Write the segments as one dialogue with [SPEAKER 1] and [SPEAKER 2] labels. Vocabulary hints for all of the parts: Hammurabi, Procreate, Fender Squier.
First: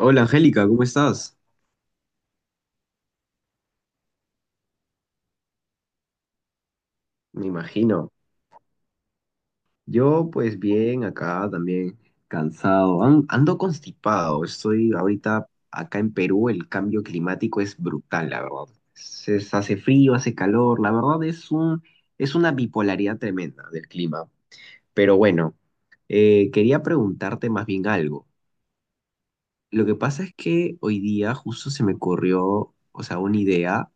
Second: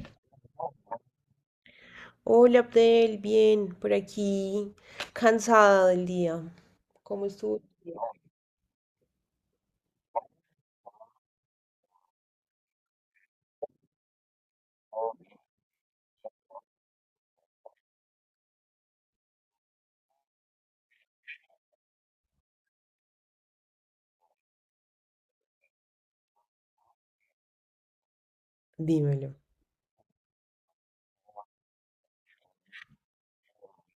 [SPEAKER 1] Hola Angélica, ¿cómo estás?
[SPEAKER 2] Hola Abdel, bien, por aquí, cansada del día. ¿Cómo
[SPEAKER 1] Me
[SPEAKER 2] estuvo tu día?
[SPEAKER 1] imagino. Yo, pues bien, acá también cansado. Ando constipado. Estoy ahorita acá en Perú. El cambio climático es brutal, la verdad. Se hace frío, hace calor. La verdad es una bipolaridad tremenda del clima. Pero bueno, quería preguntarte más bien algo.
[SPEAKER 2] Dímelo.
[SPEAKER 1] Lo que pasa es que hoy día justo se me ocurrió, o sea, una idea,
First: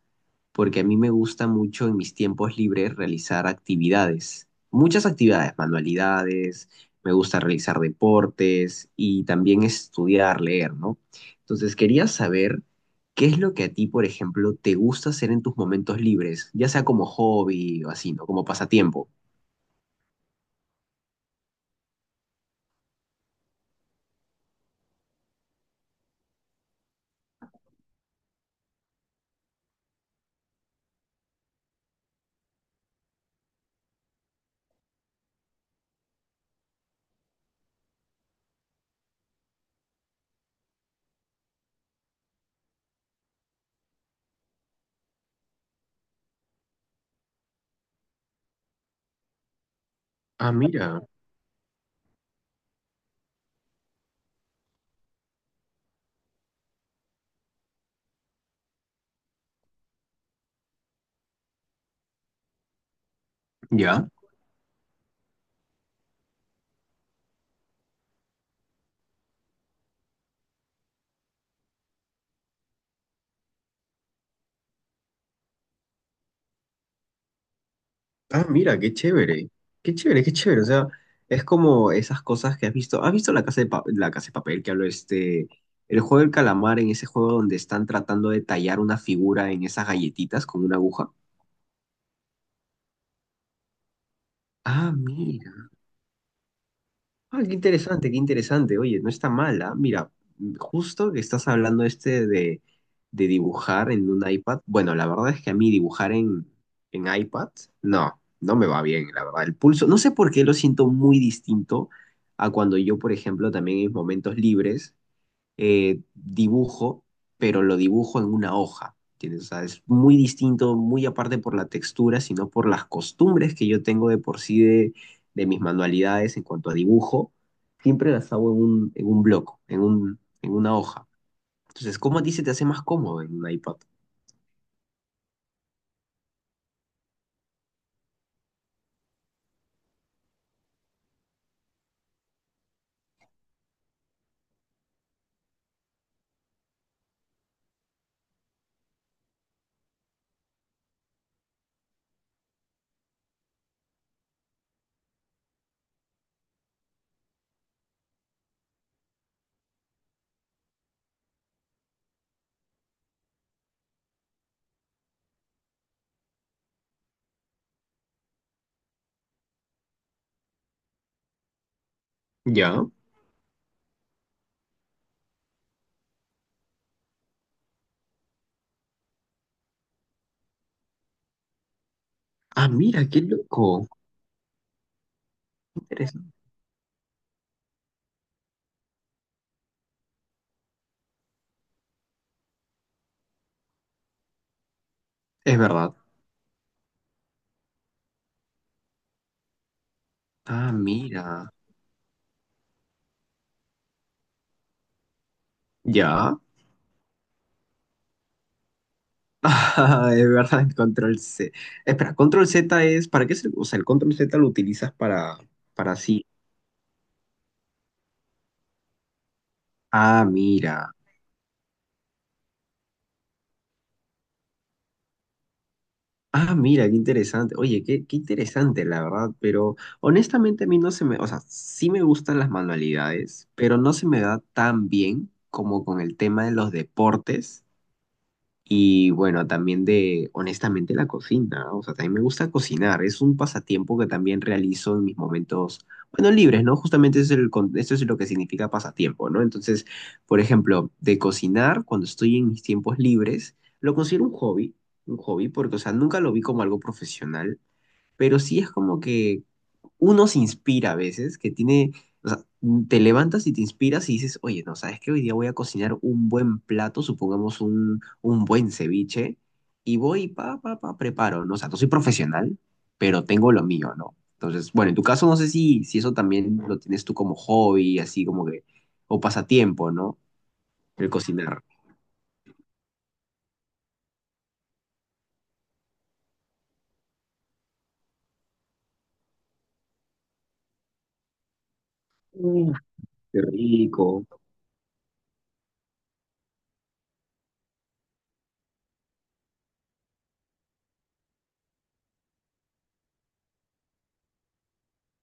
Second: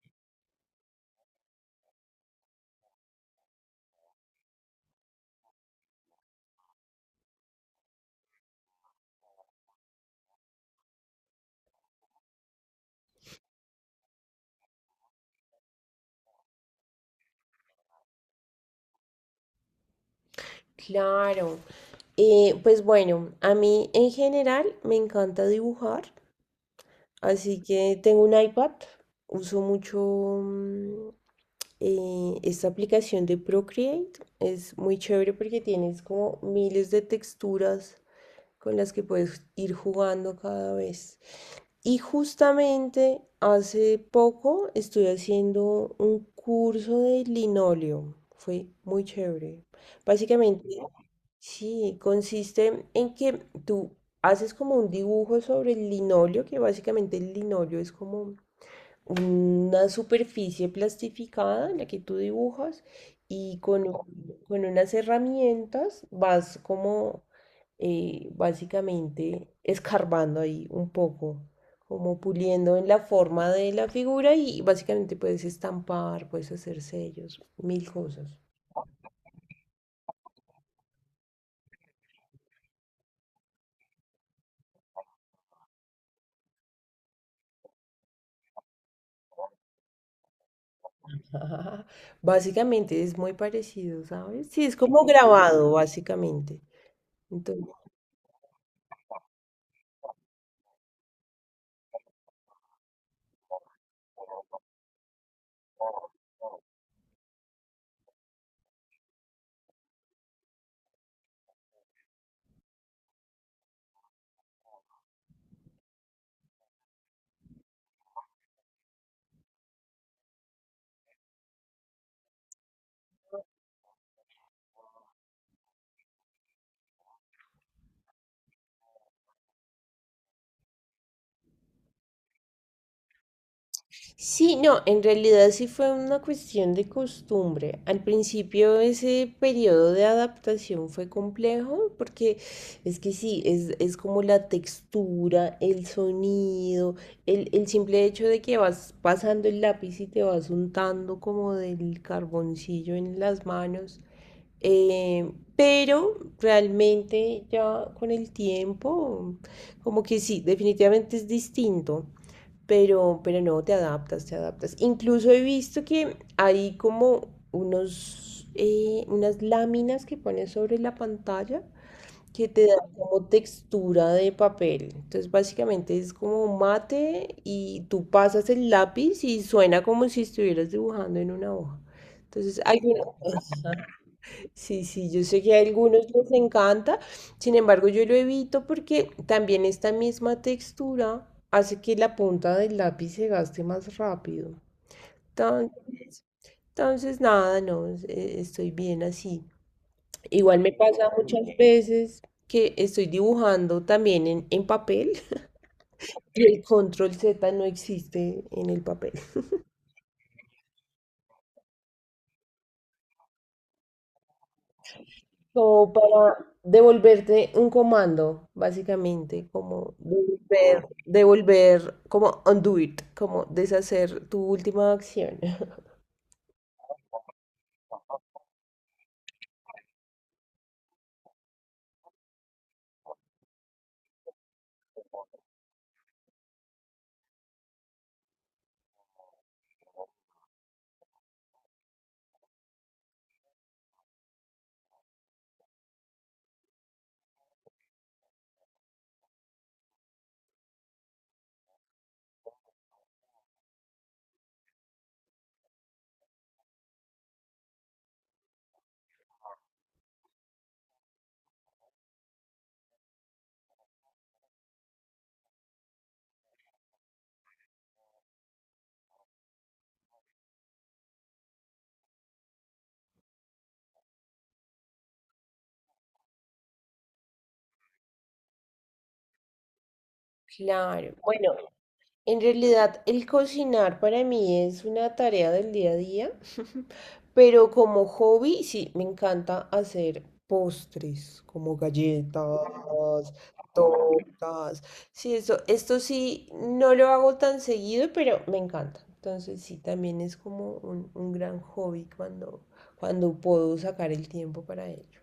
[SPEAKER 1] porque a mí me gusta mucho en mis tiempos libres realizar actividades, muchas actividades, manualidades, me gusta realizar deportes y también estudiar, leer, ¿no? Entonces quería saber qué es lo que a ti, por ejemplo, te gusta hacer en tus momentos libres, ya sea como hobby o así, ¿no? Como pasatiempo.
[SPEAKER 2] Claro. Pues bueno, a mí en general me encanta dibujar. Así que tengo un iPad, uso mucho mm, esta aplicación de Procreate. Es muy chévere porque tienes como miles de texturas con las que puedes ir jugando cada vez. Y justamente hace poco estuve haciendo un curso de linóleo. Fue muy chévere.
[SPEAKER 1] Ah,
[SPEAKER 2] Básicamente,
[SPEAKER 1] mira,
[SPEAKER 2] sí, consiste en que tú haces como un dibujo sobre el linóleo, que básicamente el linóleo es como una superficie plastificada en la que tú dibujas y
[SPEAKER 1] ya.
[SPEAKER 2] con unas herramientas vas como básicamente escarbando ahí un poco, como puliendo en la forma de la figura, y básicamente puedes estampar, puedes hacer sellos, mil cosas.
[SPEAKER 1] Ah, mira, qué chévere, qué chévere, qué chévere. O sea, es como esas cosas que has visto. ¿Has visto la casa de papel que habló este, el juego del calamar en ese juego donde están tratando de tallar una figura en esas galletitas con una aguja?
[SPEAKER 2] Ajá. Básicamente es muy parecido, ¿sabes? Sí, es
[SPEAKER 1] Ah,
[SPEAKER 2] como
[SPEAKER 1] mira.
[SPEAKER 2] grabado, básicamente.
[SPEAKER 1] Ah, qué interesante, qué interesante. Oye, no está mala. Mira, justo que estás hablando este de dibujar en un iPad. Bueno, la verdad es que a mí dibujar en iPad, no, no me va bien, la verdad. El pulso, no sé por qué lo siento muy distinto a cuando yo, por ejemplo, también en momentos libres dibujo, pero lo dibujo en una hoja, ¿entiendes? O sea, es muy distinto, muy aparte por la textura, sino por las costumbres que yo tengo de por sí de mis manualidades en cuanto a dibujo, siempre las hago en un bloco, en una hoja. Entonces, ¿cómo a ti se te hace más cómodo en un iPad?
[SPEAKER 2] Sí, no, en realidad sí fue una cuestión de costumbre. Al principio ese periodo de adaptación fue complejo porque es que sí, es como la textura, el sonido, el simple hecho de que vas pasando el lápiz y te vas untando como del carboncillo en las manos. Eh, pero realmente ya con el tiempo, como que sí, definitivamente es distinto, pero, no, te adaptas, te adaptas. Incluso he visto que hay como unos, unas láminas que pones sobre la pantalla que te da
[SPEAKER 1] Ya.
[SPEAKER 2] como textura de papel. Entonces, básicamente es como mate y tú pasas el lápiz y suena como si estuvieras dibujando en una hoja. Entonces,
[SPEAKER 1] Ah,
[SPEAKER 2] hay
[SPEAKER 1] mira,
[SPEAKER 2] una...
[SPEAKER 1] qué loco.
[SPEAKER 2] Sí, sí, yo sé que a algunos les
[SPEAKER 1] Interesante.
[SPEAKER 2] encanta, sin embargo yo lo evito porque también esta misma textura hace que la punta del lápiz se gaste más rápido.
[SPEAKER 1] Es verdad.
[SPEAKER 2] Entonces, nada, no, estoy bien así. Igual
[SPEAKER 1] Ah,
[SPEAKER 2] me pasa muchas
[SPEAKER 1] mira.
[SPEAKER 2] veces que estoy dibujando también en papel
[SPEAKER 1] Ya.
[SPEAKER 2] y el control Z no existe en el papel.
[SPEAKER 1] Ah, es verdad, el control C. Espera, control Z es, ¿para qué se, o sea, el control Z lo utilizas para,
[SPEAKER 2] Como
[SPEAKER 1] para sí.
[SPEAKER 2] para devolverte un comando, básicamente, como
[SPEAKER 1] Ah,
[SPEAKER 2] devolver,
[SPEAKER 1] mira.
[SPEAKER 2] como undo it, como deshacer tu última acción.
[SPEAKER 1] Ah, mira, qué interesante. Oye, qué interesante, la verdad, pero honestamente a mí no se me, o sea, sí me gustan las manualidades, pero no se me da tan bien como con el tema de los deportes. Y bueno, también de, honestamente, la cocina. ¿No? O sea, también me gusta cocinar. Es un pasatiempo que también realizo en mis momentos, bueno, libres, ¿no? Justamente eso es lo que significa pasatiempo, ¿no? Entonces, por ejemplo, de cocinar, cuando estoy en mis tiempos libres, lo considero un hobby, porque, o sea, nunca lo vi como algo profesional, pero sí es como que uno se inspira a veces, que tiene, o sea, te levantas y te inspiras y dices, oye, no, ¿sabes qué? Hoy día voy a cocinar un buen plato, supongamos un buen ceviche, y voy, pa, pa, pa, preparo, ¿no? O sea, no soy profesional, pero tengo lo mío, ¿no? Entonces, bueno, en tu caso no sé si eso también lo tienes tú como hobby, así como que, o pasatiempo, ¿no? El
[SPEAKER 2] Claro, bueno.
[SPEAKER 1] cocinar.
[SPEAKER 2] En realidad, el cocinar para mí es una tarea del día a día, pero como hobby sí, me encanta hacer postres, como galletas,
[SPEAKER 1] Mm. Qué rico.
[SPEAKER 2] tortas. Sí, eso, esto sí, no lo hago tan seguido, pero me encanta. Entonces sí, también es como un gran hobby cuando, cuando puedo sacar el tiempo para ello.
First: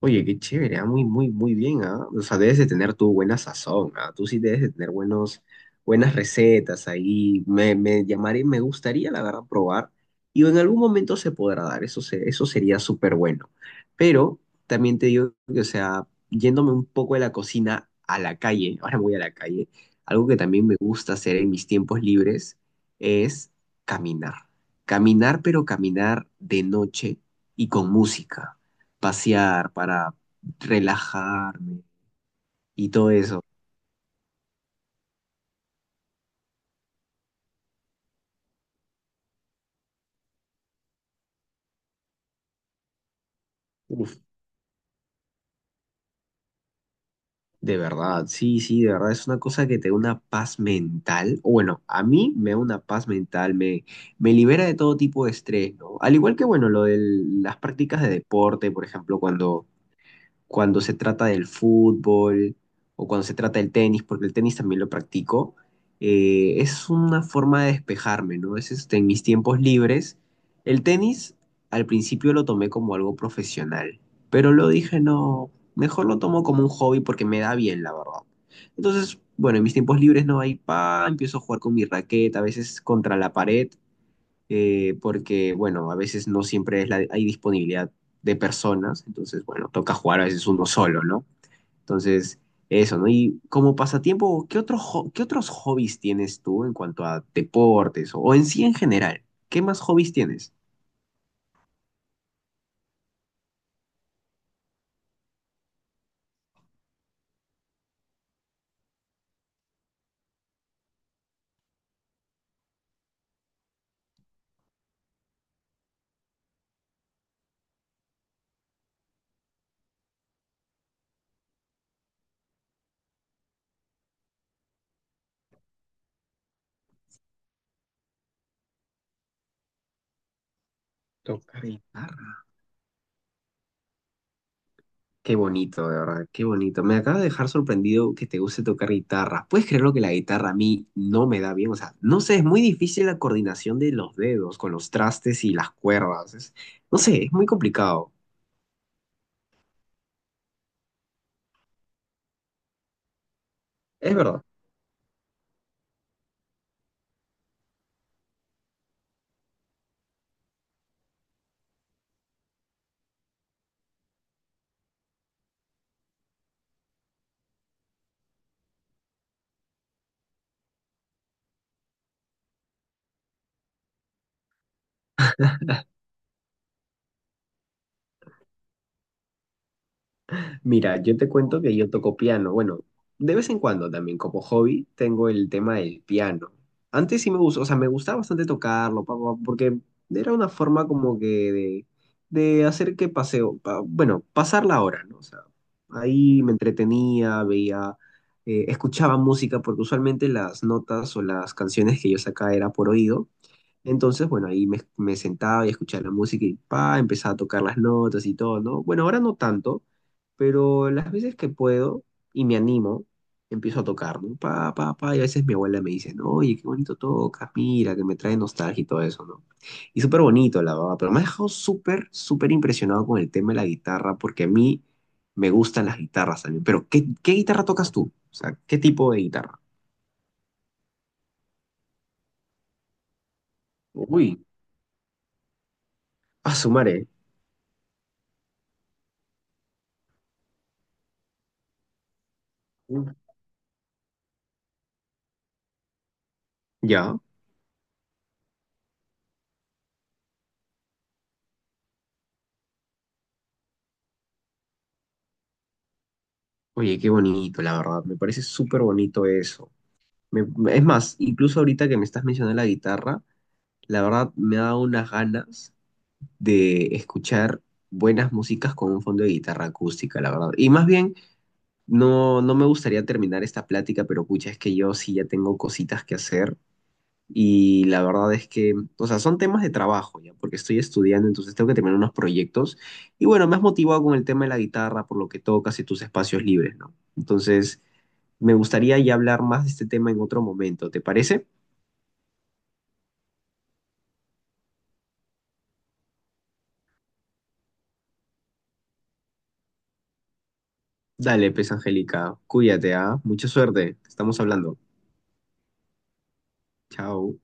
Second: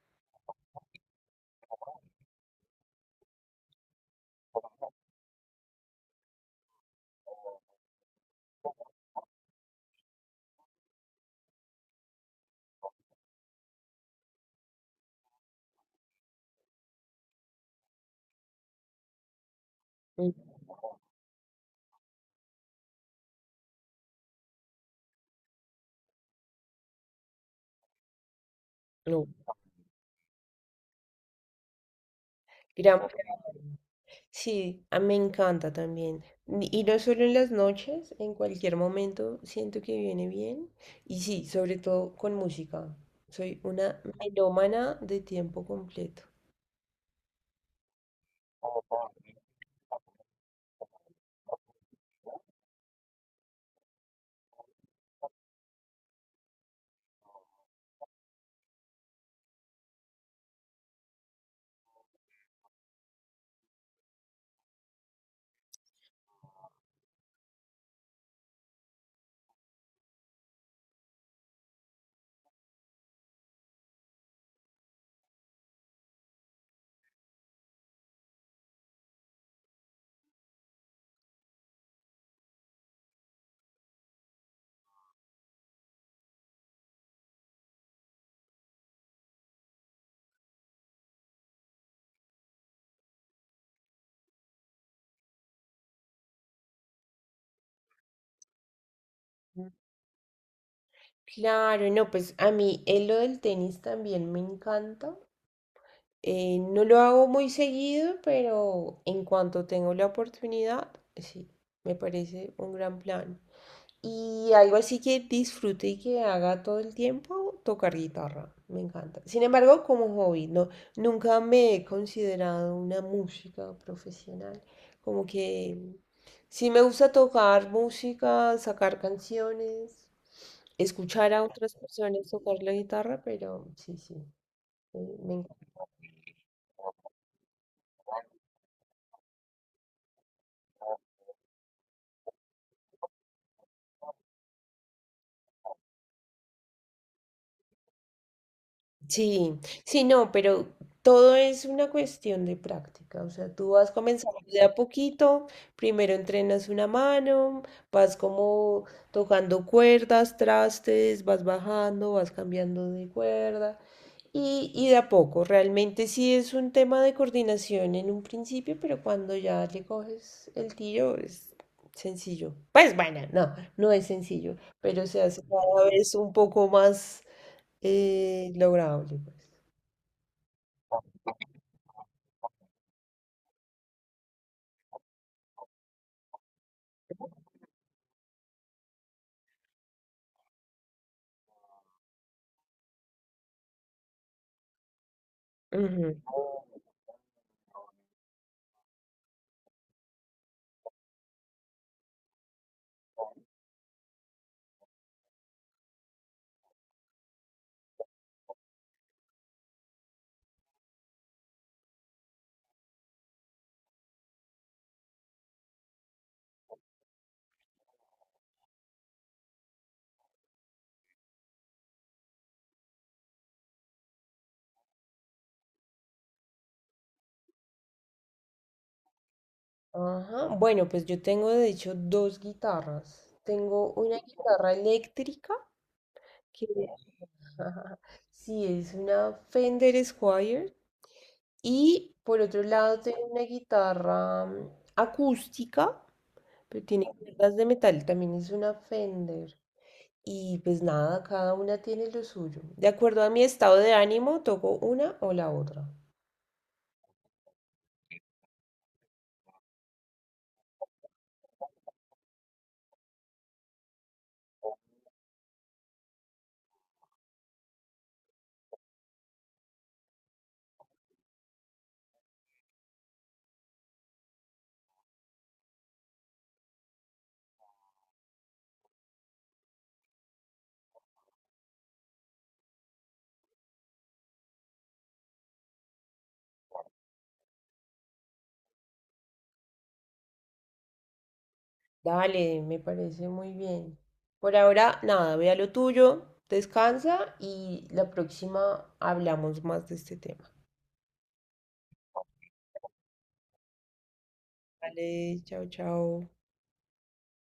[SPEAKER 1] Oye, qué chévere, ah, muy, muy, muy bien, ¿ah? O sea, debes de tener tu buena sazón, ¿ah? Tú sí debes de tener buenas recetas ahí. Me me gustaría, la verdad, probar. Y en algún momento se podrá dar, eso, eso sería súper bueno. Pero también te digo que, o sea, yéndome un poco de la cocina a la calle, ahora me voy a la calle, algo
[SPEAKER 2] Mm.
[SPEAKER 1] que también me gusta hacer en mis tiempos libres es caminar. Caminar, pero caminar de noche y con música
[SPEAKER 2] No,
[SPEAKER 1] pasear, para relajarme y
[SPEAKER 2] gran
[SPEAKER 1] todo eso.
[SPEAKER 2] plan. Sí, a- me encanta también. Ni- Y no solo en las noches, en cualquier momento siento que viene bien. Y sí, sobre todo con música. Soy una
[SPEAKER 1] Uf,
[SPEAKER 2] melómana de tiempo completo.
[SPEAKER 1] de verdad, sí, sí, de verdad, es una cosa que te da una paz mental. O bueno, a mí me da una paz mental, me libera de todo tipo de estrés, ¿no? Al igual que, bueno, lo de las prácticas de deporte, por ejemplo, cuando se trata del fútbol o cuando se trata del tenis, porque el tenis también lo practico, es una forma de despejarme, ¿no? Es este, en mis tiempos libres. El tenis al principio lo tomé como algo profesional, pero lo dije, no, mejor lo tomo como un hobby porque me da bien, la verdad. Entonces, bueno, en mis tiempos libres no hay pa, empiezo a jugar con mi raqueta, a veces contra la pared, porque, bueno, a veces no siempre es hay disponibilidad de personas, entonces, bueno, toca jugar a veces uno solo, ¿no? Entonces, eso, ¿no? Y como pasatiempo, qué otros hobbies tienes tú en cuanto a deportes o en sí en general? ¿Qué más hobbies tienes?
[SPEAKER 2] Claro, no, pues a mí lo del tenis también me encanta. No lo hago muy seguido, pero en cuanto tengo la oportunidad, sí, me parece un gran plan. Y algo así que disfrute y que haga todo el tiempo, tocar guitarra. Me encanta. Sin embargo, como hobby, no, nunca me he considerado una música profesional. Como que sí me gusta tocar música, sacar canciones, escuchar a otras personas
[SPEAKER 1] Guitarra.
[SPEAKER 2] tocar la guitarra, pero sí, sí, me
[SPEAKER 1] Qué bonito, de verdad, qué bonito. Me acaba de dejar sorprendido que te guste tocar guitarra. ¿Puedes creerlo que la guitarra a mí no me da bien? O sea, no sé, es muy difícil la coordinación de los dedos con los trastes y las cuerdas. No sé, es muy complicado.
[SPEAKER 2] sí, sí, no, pero todo es una cuestión de práctica. O sea, tú vas
[SPEAKER 1] Es
[SPEAKER 2] comenzando
[SPEAKER 1] verdad.
[SPEAKER 2] de a poquito, primero entrenas una mano, vas como tocando cuerdas, trastes, vas bajando, vas cambiando de cuerda. Y de a poco, realmente sí es un tema de coordinación en un principio, pero cuando ya le coges el tiro es sencillo. Pues bueno, no, no es sencillo, pero se hace cada vez un poco más lograble, pues.
[SPEAKER 1] Mira, yo te cuento que yo toco piano. Bueno, de vez en cuando también como hobby tengo el tema del piano. Antes sí me gustó, o sea, me gustaba bastante tocarlo, pa, pa, porque era una forma como que de, de hacer que paseo, bueno, pasar la hora, ¿no? O sea,
[SPEAKER 2] Ujú.
[SPEAKER 1] ahí me entretenía, veía, escuchaba música, porque usualmente las notas o las canciones que yo sacaba era por oído. Entonces, bueno, ahí me sentaba y escuchaba la música y pa, empezaba a tocar las notas y todo, ¿no? Bueno, ahora no tanto, pero las veces que puedo y me animo, empiezo a tocar, ¿no? Pa, pa, pa, y a veces mi abuela me dice, no, oye, qué bonito tocas, mira, que me trae nostalgia y todo eso, ¿no? Y súper bonito, la verdad, pero me ha dejado súper, súper impresionado con el tema de la guitarra, porque a mí me gustan las guitarras también, pero ¿qué guitarra tocas tú? O sea, ¿qué tipo de guitarra?
[SPEAKER 2] Ajá. Bueno, pues yo tengo de hecho 2 guitarras. Tengo una
[SPEAKER 1] Uy,
[SPEAKER 2] guitarra eléctrica.
[SPEAKER 1] a
[SPEAKER 2] Qué
[SPEAKER 1] sumaré.
[SPEAKER 2] sí, es una Fender Squier. Y por otro lado
[SPEAKER 1] Uy,
[SPEAKER 2] tengo una guitarra acústica, pero tiene
[SPEAKER 1] ya.
[SPEAKER 2] cuerdas de metal, también es una Fender. Y pues nada, cada una tiene lo suyo. De acuerdo a mi estado de ánimo, toco una o la otra.
[SPEAKER 1] Oye, qué bonito, la verdad. Me parece súper bonito eso. Es más, incluso ahorita que me estás mencionando la guitarra, la verdad me ha dado unas ganas de escuchar buenas músicas con un fondo de guitarra acústica, la verdad. Y más bien, no, no me gustaría terminar esta plática, pero pucha, es que yo sí ya tengo cositas que hacer. Y la verdad es que, o sea, son temas de trabajo ya, porque estoy estudiando, entonces tengo que terminar unos proyectos. Y bueno, me has motivado con el tema de la guitarra, por lo que tocas y tus espacios libres, ¿no? Entonces. Me gustaría ya hablar más de este tema en otro momento, ¿te parece?
[SPEAKER 2] Dale, me parece muy bien. Por ahora, nada, ve a lo tuyo, descansa y la próxima hablamos más de este tema.
[SPEAKER 1] Dale, pues, Angélica, cuídate, ¿ah? Mucha suerte, estamos hablando.
[SPEAKER 2] Vale, chao, chao.
[SPEAKER 1] Chao.